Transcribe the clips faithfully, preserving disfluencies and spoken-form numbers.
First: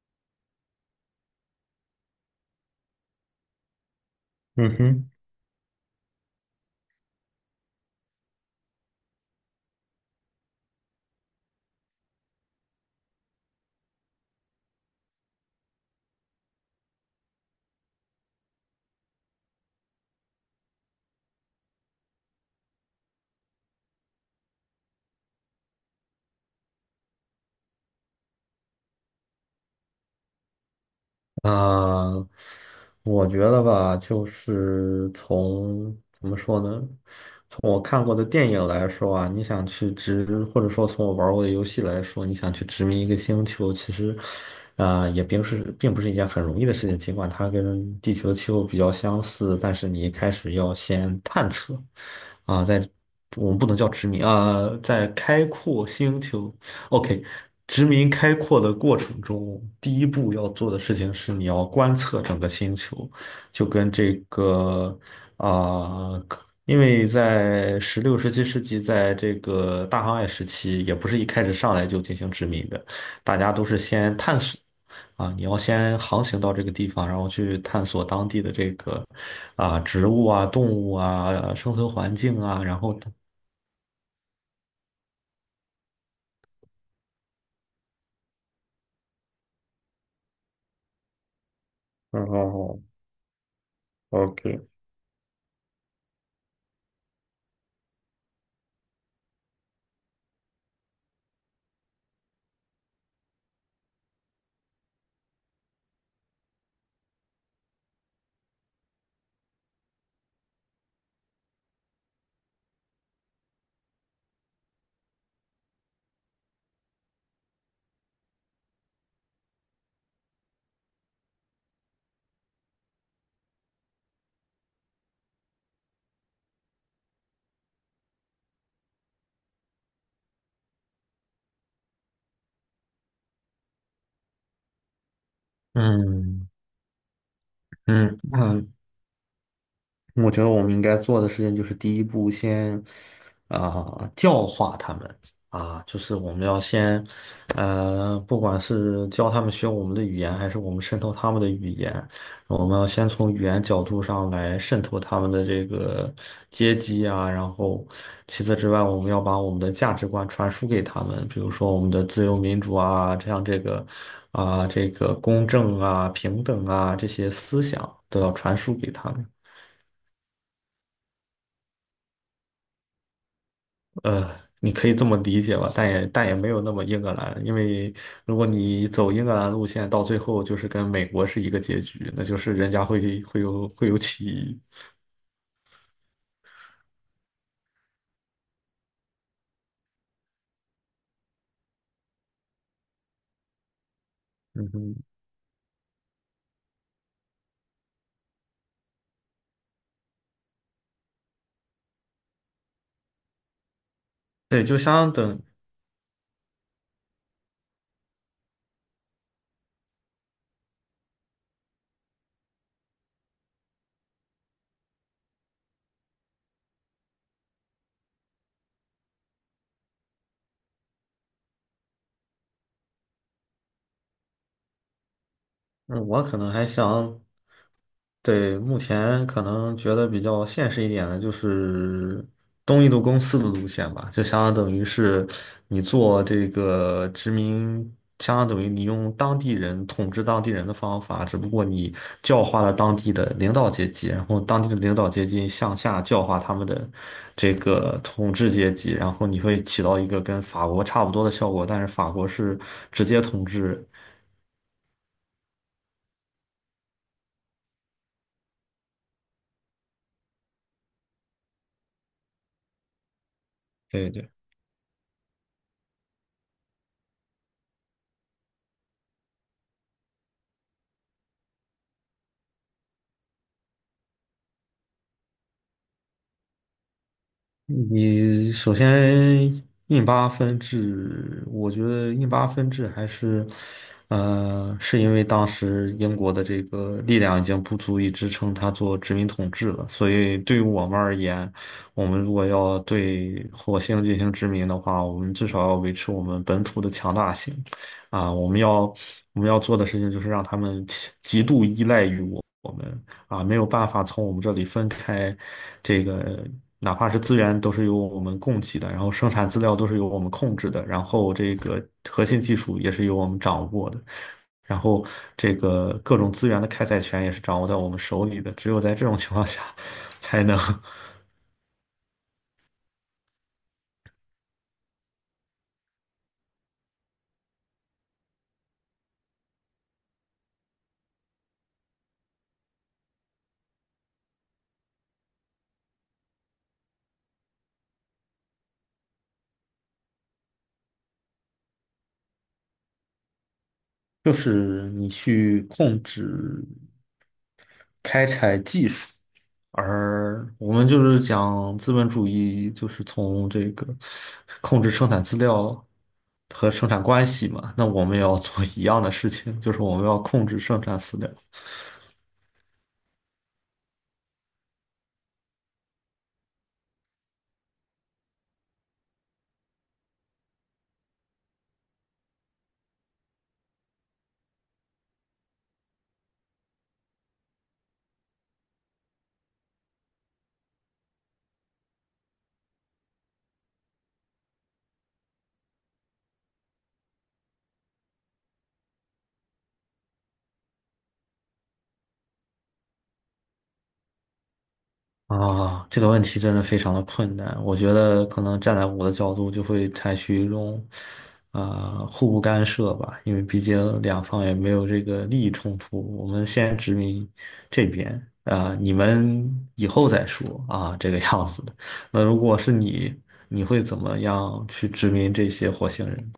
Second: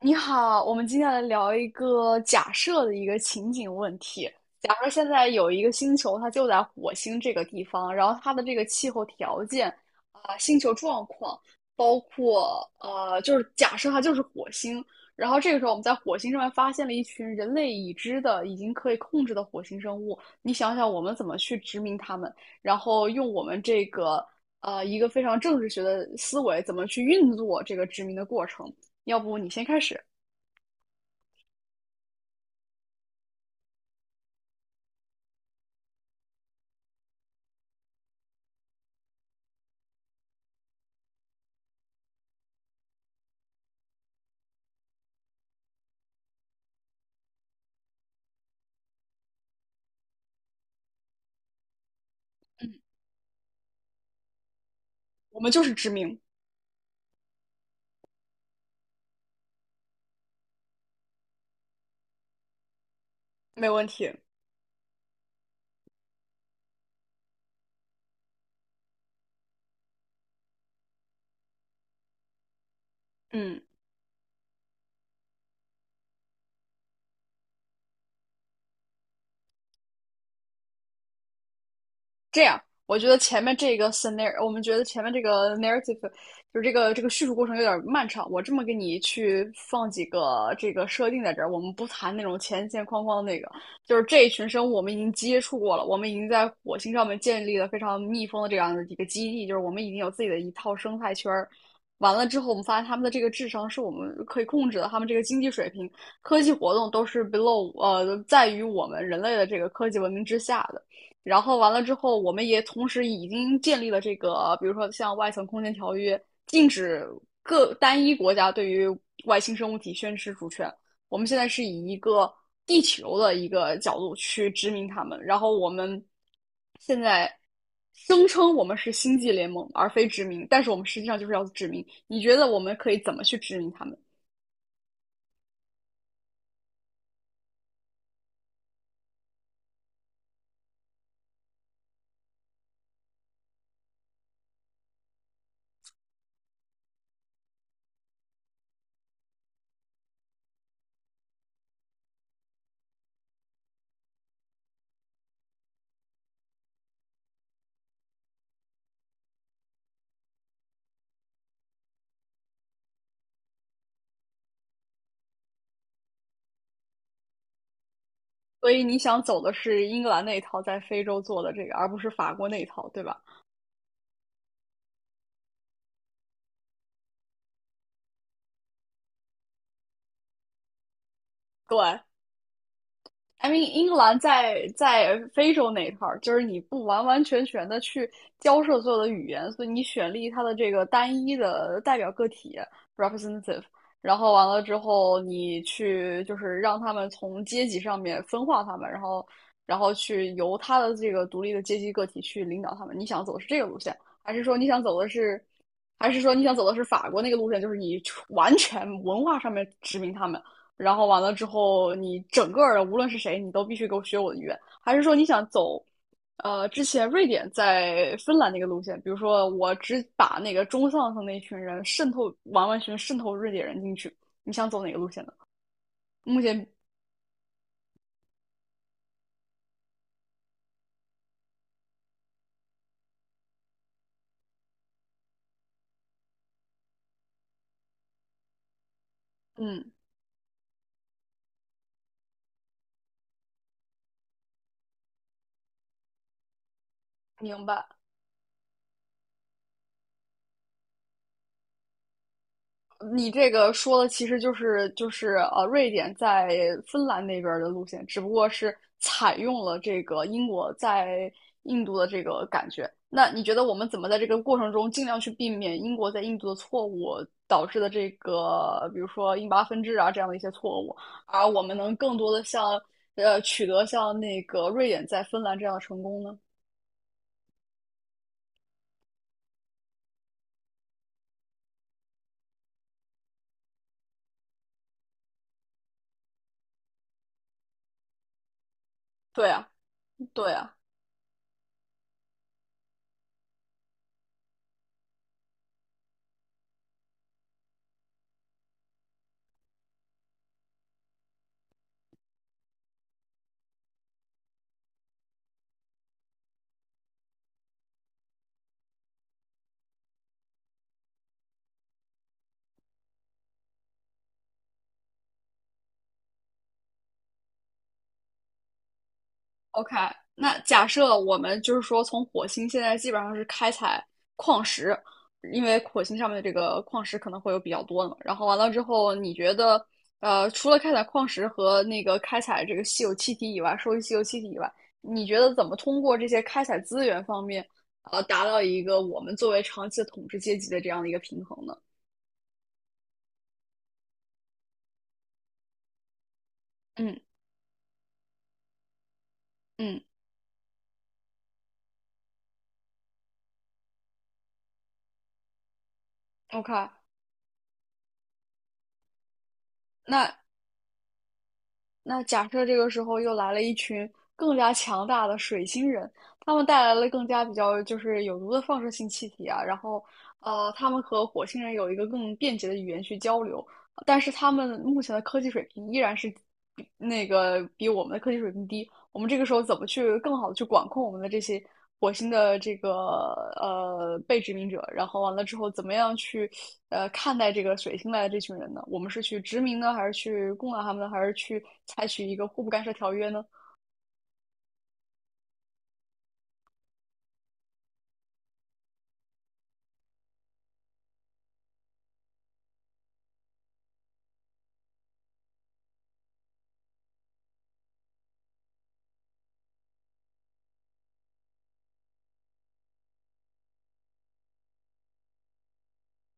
你好，我们今天来聊一个假设的一个情景问题。嗯假设现哼。在有一个星球，它就在火星这个地方，然后它的这个气候条件啊、星球状况，包括呃，就是假设它就是火星。然后这个时候，我们在火星上面发现了一群人类已知的、已经可以控制的火星生物。你想想，我们怎么去殖民它们？然后用我们这个呃一个非常政治学的思维，怎么去运作这个殖民的过程？要不你先开始？啊、我觉得吧，就是从怎么说呢，从我看过的电影来说啊，你想去殖，或者说从我玩过的游戏来说，你想去殖民一个星球，其实，啊、也并是并不是一件很容易的事情。尽管它跟地球的气候比较相似，但是你一开始要先探测，啊、嗯，在我们不能叫殖民啊、在我开们就是阔知名，星球。OK，殖民开阔的过程中，第一步要做的事情是你要观测整个星球，就没问跟题。这个啊、可因为在十六、十七世纪，在这个大航海时期，也不是一开始上来就进行殖民的，大家嗯，都是先探索啊，你要先航行到这个地方，然后去探索当地的这个啊植物啊、动物啊、生存环境这样，啊，然我后。觉得前面这个 scenario，我们觉得前面这个 narrative，就是这个这个叙述过程有点漫长。我这么给你去放几个这个设定在这儿，我们不谈那嗯，嗯种前前嗯。 框框的那个，就是这一 o k。 群生物我们已经接触过了，我们已经在火星上面建立了非常密封的这样的一个基地，就是我们已经有自己的一套生态圈儿。完了之后，我们发现他们的这个智商是我们可以控制的，他们这个经济水平、科技活动都是 below 呃，在于我们人类的这个科技文明之下的。然后完了之后，我们也同时已经建立了这个，比如说像外层空间条约，禁止各单一国家对于外星生物体宣示主权。我们现在是以一个地球的一个角度去殖民他们，然后我们现在声称我们是星际联盟而非殖民，但是我们实际上就是要殖民。你觉得我们可以怎么去殖民他们？嗯嗯嗯。我觉得我们应该做的事情就是第一步先，啊、教化他们啊，就是我们要先，呃，不管是教他们学我们的语言，还是我们渗透他们的语言，我们要先从语言角度上来渗透他们的这个阶级啊，然后其次之外，我们要把我们的价值观传输给他们，比如说我们的自由民主啊，这样这个啊、这个公正啊、平等啊这些思想都要传所输以给你他想们。走的是英格兰那一套在非洲做的这个，而不是法国那一套，对吧？呃，你可以这么理解吧，但也但也没有那么英格兰，因为如果你走英格兰路线，到最后就是跟美国是一个结对，局，那就是人家会会 I mean，有英会格有兰起义。在在非洲那一块儿，就是你不完完全全的去交涉所有的语言，所以你选立他的这个单一的代表个体 representative，然后完了嗯之哼。后，你去就是让他们从阶级上面分化他们，然后然后去由他的这个独立的阶级个体去领导他们。你想走的是这个路线，还是说对，你就想走的相是，等。还是说你想走的是法国那个路线，就是你完全文化上面殖民他们？然后完了之后，你整个的无论是谁，你都必须给我学我的语言，还是说你想走，呃，之前瑞典在芬兰那个路线，比如说我只把那个中上层那群人渗透完完全渗透瑞典人进去，你想走哪个路线呢？嗯，我可目能前，还想。对，目前可能觉得比较现实一点的就是东印度公司的路线吧，就相当等于是你做这个殖民，相当等于你用当地人嗯，统治当地人的方法，只不过你教化了当地的领导阶级，然后当地的领导阶级向下教化他们的这明白。个统治阶级，然后你会起到一个跟法国差不多的效果，但是法国是直接你统这个治。说的其实就是就是呃，瑞典在芬兰那边的路线，只不过是采用了这个英国在印度的这个感觉。那你觉得我们怎么对在这对。个过程中尽量去避免英国在印度的错误导致的这个，比如说印巴分治啊这样的一些错误，而我们能更多的像呃取得像那个瑞典在芬兰这样的成功呢？你首先印巴分治，我觉得印巴分治还是，呃，是因为当时英国的这个力量已经不足以支撑它做殖民对统啊，治了，所以对对于啊。我们而言，我们如果要对火星进行殖民的话，我们至少要维持我们本土的强大性，啊，我们要我们要做的事情就是让他们极度依赖于。啊，没有办法从我们这里分开，这个哪怕是资源都是由我们供给的，然后生产资料都是由我们控制的，然后这个核心技术也是由我们掌握的，然后这个各种资源的开采权也是掌握在我们手里的，只有在这种情况下，OK，才能 那假设我们就是说，从火星现在基本上是开采矿石，因为火星上面的这个矿石可能会有比较多的嘛。然后完了之后，你觉得，呃，除了开采矿石和那个开采这个稀有气体以外，收集稀有气体以外，你觉得怎么通过这些开采资源方面，呃，达到一个我们作为长期的统治阶级的这样的一个平衡呢？就是你去控制。嗯开采技术，嗯而我们就是讲资本主义，就是从这个控制生产资料和，OK，生产关系嘛。那我们也要做一样的事情，就是我们要那控制生产资料。那假设这个时候又来了一群更加强大的水星人，他们带来了更加比较就是有毒的放射性气体啊，然后呃，他们和火星人有一个更便捷的语言去交流，但是他们目前的科技水平依然是比那个比我们的科技水平低，我们这个时候怎么去更好的去管控我们的这些火星的这个呃被殖民者？然后完了之后，怎么样去呃看待这个水星来的这群人呢？我们是去殖民呢，还是去攻打他们呢，还是去采取一个互不干涉条约呢？啊，这个问题真的非常的困难。我觉得可能站在我的角度，就会采取一种啊、呃互不干涉吧，因为毕竟两方也没有这个利益冲突。我们先殖民这边啊、你们以后再说啊，这个样子的。那如果是你，你会怎么样去殖民这些火星人？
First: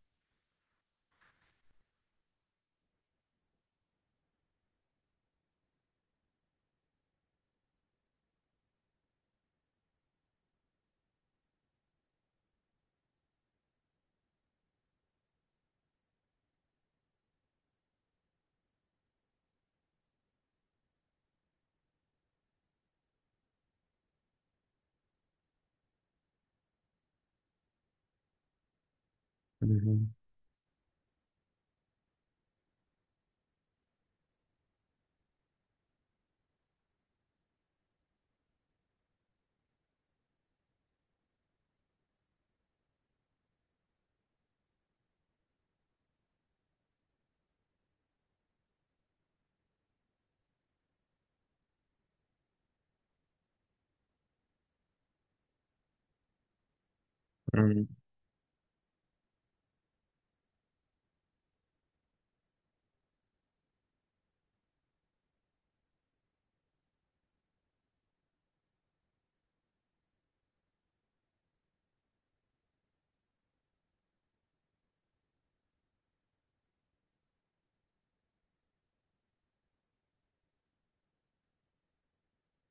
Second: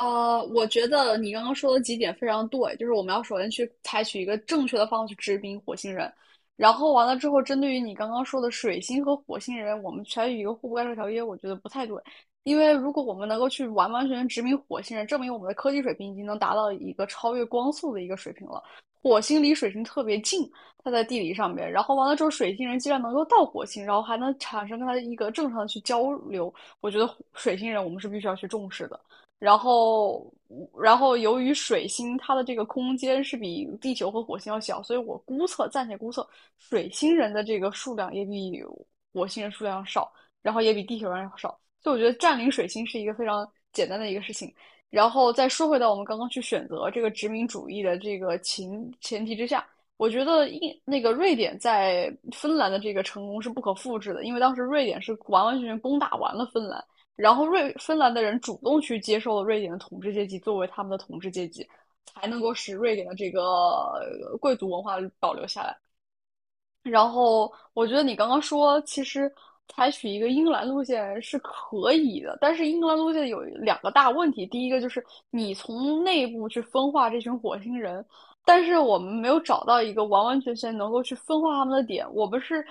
呃，我觉得你刚刚说的几点非常对，就是我们要首先去采取一个正确的方法去治病火星人，然后完了之后，针对于你刚刚说的水星和火星人，我们采取一个互不干涉条约，我觉得不太对，因为如果我们能够去完完全全殖民火星人，证明我们的科技水平已经能达到一个超越光速的一个水平了。火星离水星特别近，它在地理上面，然后完了之后，水星人既然能够到火星，然后还能产生跟它一个正常的去交流，我觉得火水星人我们是必须要去重视的。然嗯后，然后由于水星它的这个空间是比地球和火星要小，所以我估测，暂且估测，水星人的这个数量也比火星人数量要少，然后也比地球人要少。所以我觉得占领水星是一个非常简单的一个事情。然后再说回到我们刚刚去选择这个殖民主义的这个前前提之下，我觉得印那个瑞典在芬兰的这个成功是不可复制的，因为当时瑞典是完完全全攻打完了芬兰。然后瑞嗯。芬兰的人主动去接受了瑞典的统治阶级作为他们的统治阶级，才能够使瑞典的这个呃贵族文化保留下来。然后我觉得你刚刚说，其实采取一个英格兰路线是可以的，但是英格兰路线有两个大问题。第一个就是你从内部去分化这群火星人，但是我们没有找到一个完完全全能够去分化他们的点。我们是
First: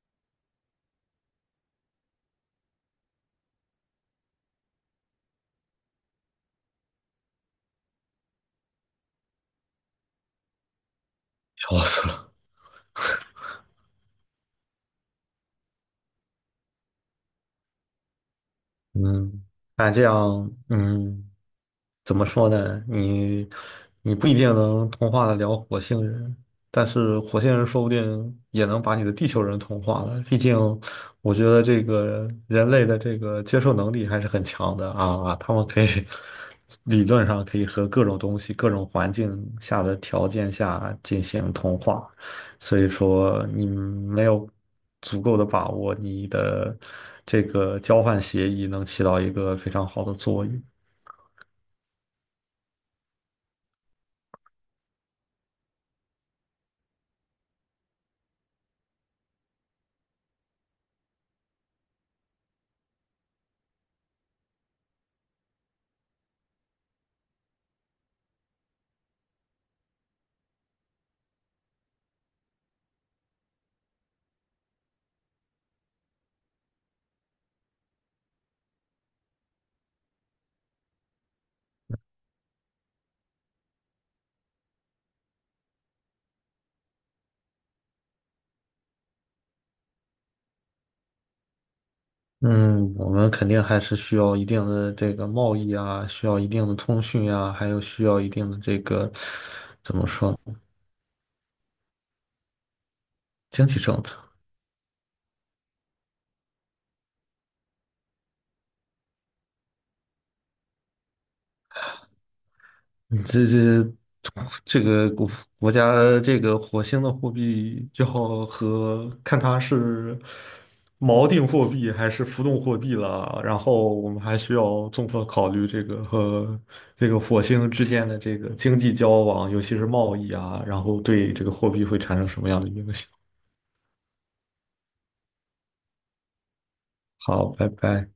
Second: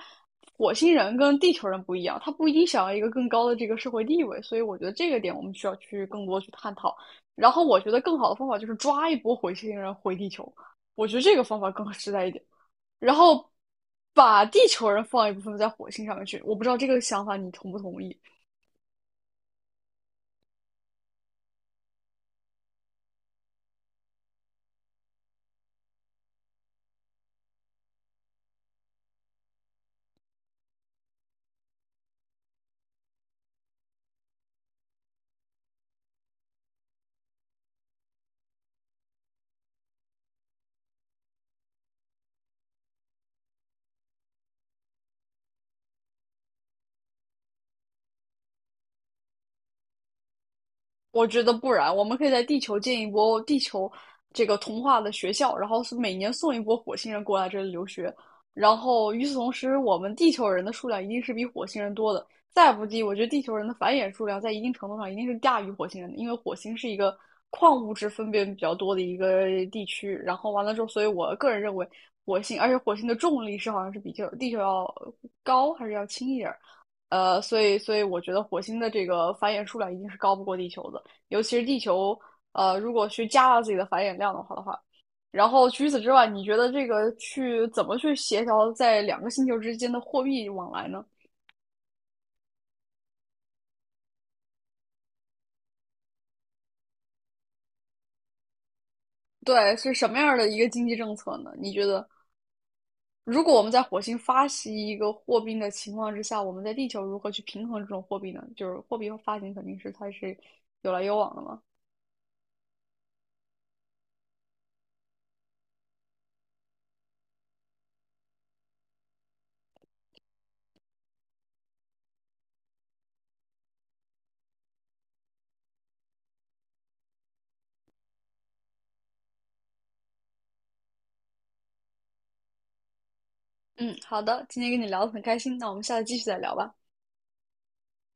火星人跟地球人不一样，他不一定想要一个更高的这个社会地位，所以我觉得这个点我们需要去更多去探讨。然后我觉得更好的方法就是抓一波火星人回地球，我觉得这个方法笑更 死实在一了。点。然后把地球人放一部分在火星上面去。我不知道这个想法你同不同意。嗯，那这样，嗯。怎么说呢？你你不一定能同化得了火星人，但是火星人说不定也能把你的地球人同化了。毕竟，我觉得这个人类的这个接受能力还是很强的啊，啊他们可以 理论上可以和各种东西、各种环境下的条件下进行同化。所以说，你没有足够的把握，你的这个交换协议能起到一个非常好的作用。我觉得不然，我们可以在地球建一波地球这个童话的学校，然后是每年送一波火星人过来这里留学。然后与此同时，我们地球人的数量一定是比火星人多的。再不济，我觉得地球人的繁衍数量在一定程度上一定是大于火星人的，因为火星是一个矿物质分辨比较多的一个地区。然后完了之后，所以我个人认为火星，而且火星的重力是好像是比较地球要高还是要轻一点呃，所以所以我觉得火星的这个繁衍数量一定是高不过地球的。尤其是地球，呃，如果去加大自己的繁衍量的话的话，然后除此之外，你觉得这个去怎么去协调在两个星球之间的货币往来呢？嗯，我们肯定还是需要一定的这个贸易啊，需要一定的通讯啊，还有需要一定的这个对，是怎么什么说样的呢一个经济政策呢？你觉得，如果我经们济在火政星策。发行一个货币的情况之下，我们在地球如何去平衡这种货币呢？就是货币发行肯定是它是有来有往的嘛。你这这这个国国家这个火星的货币就好和看它是锚定货币还是浮动货币了。然后我们还需要综合考虑这个和这个火星之间的这个经济交往，尤其是贸易啊，然后对这个货币会产生什么样的影响。嗯，好的，今天跟你聊得很开心，那我们下次继续再聊吧。好，拜拜。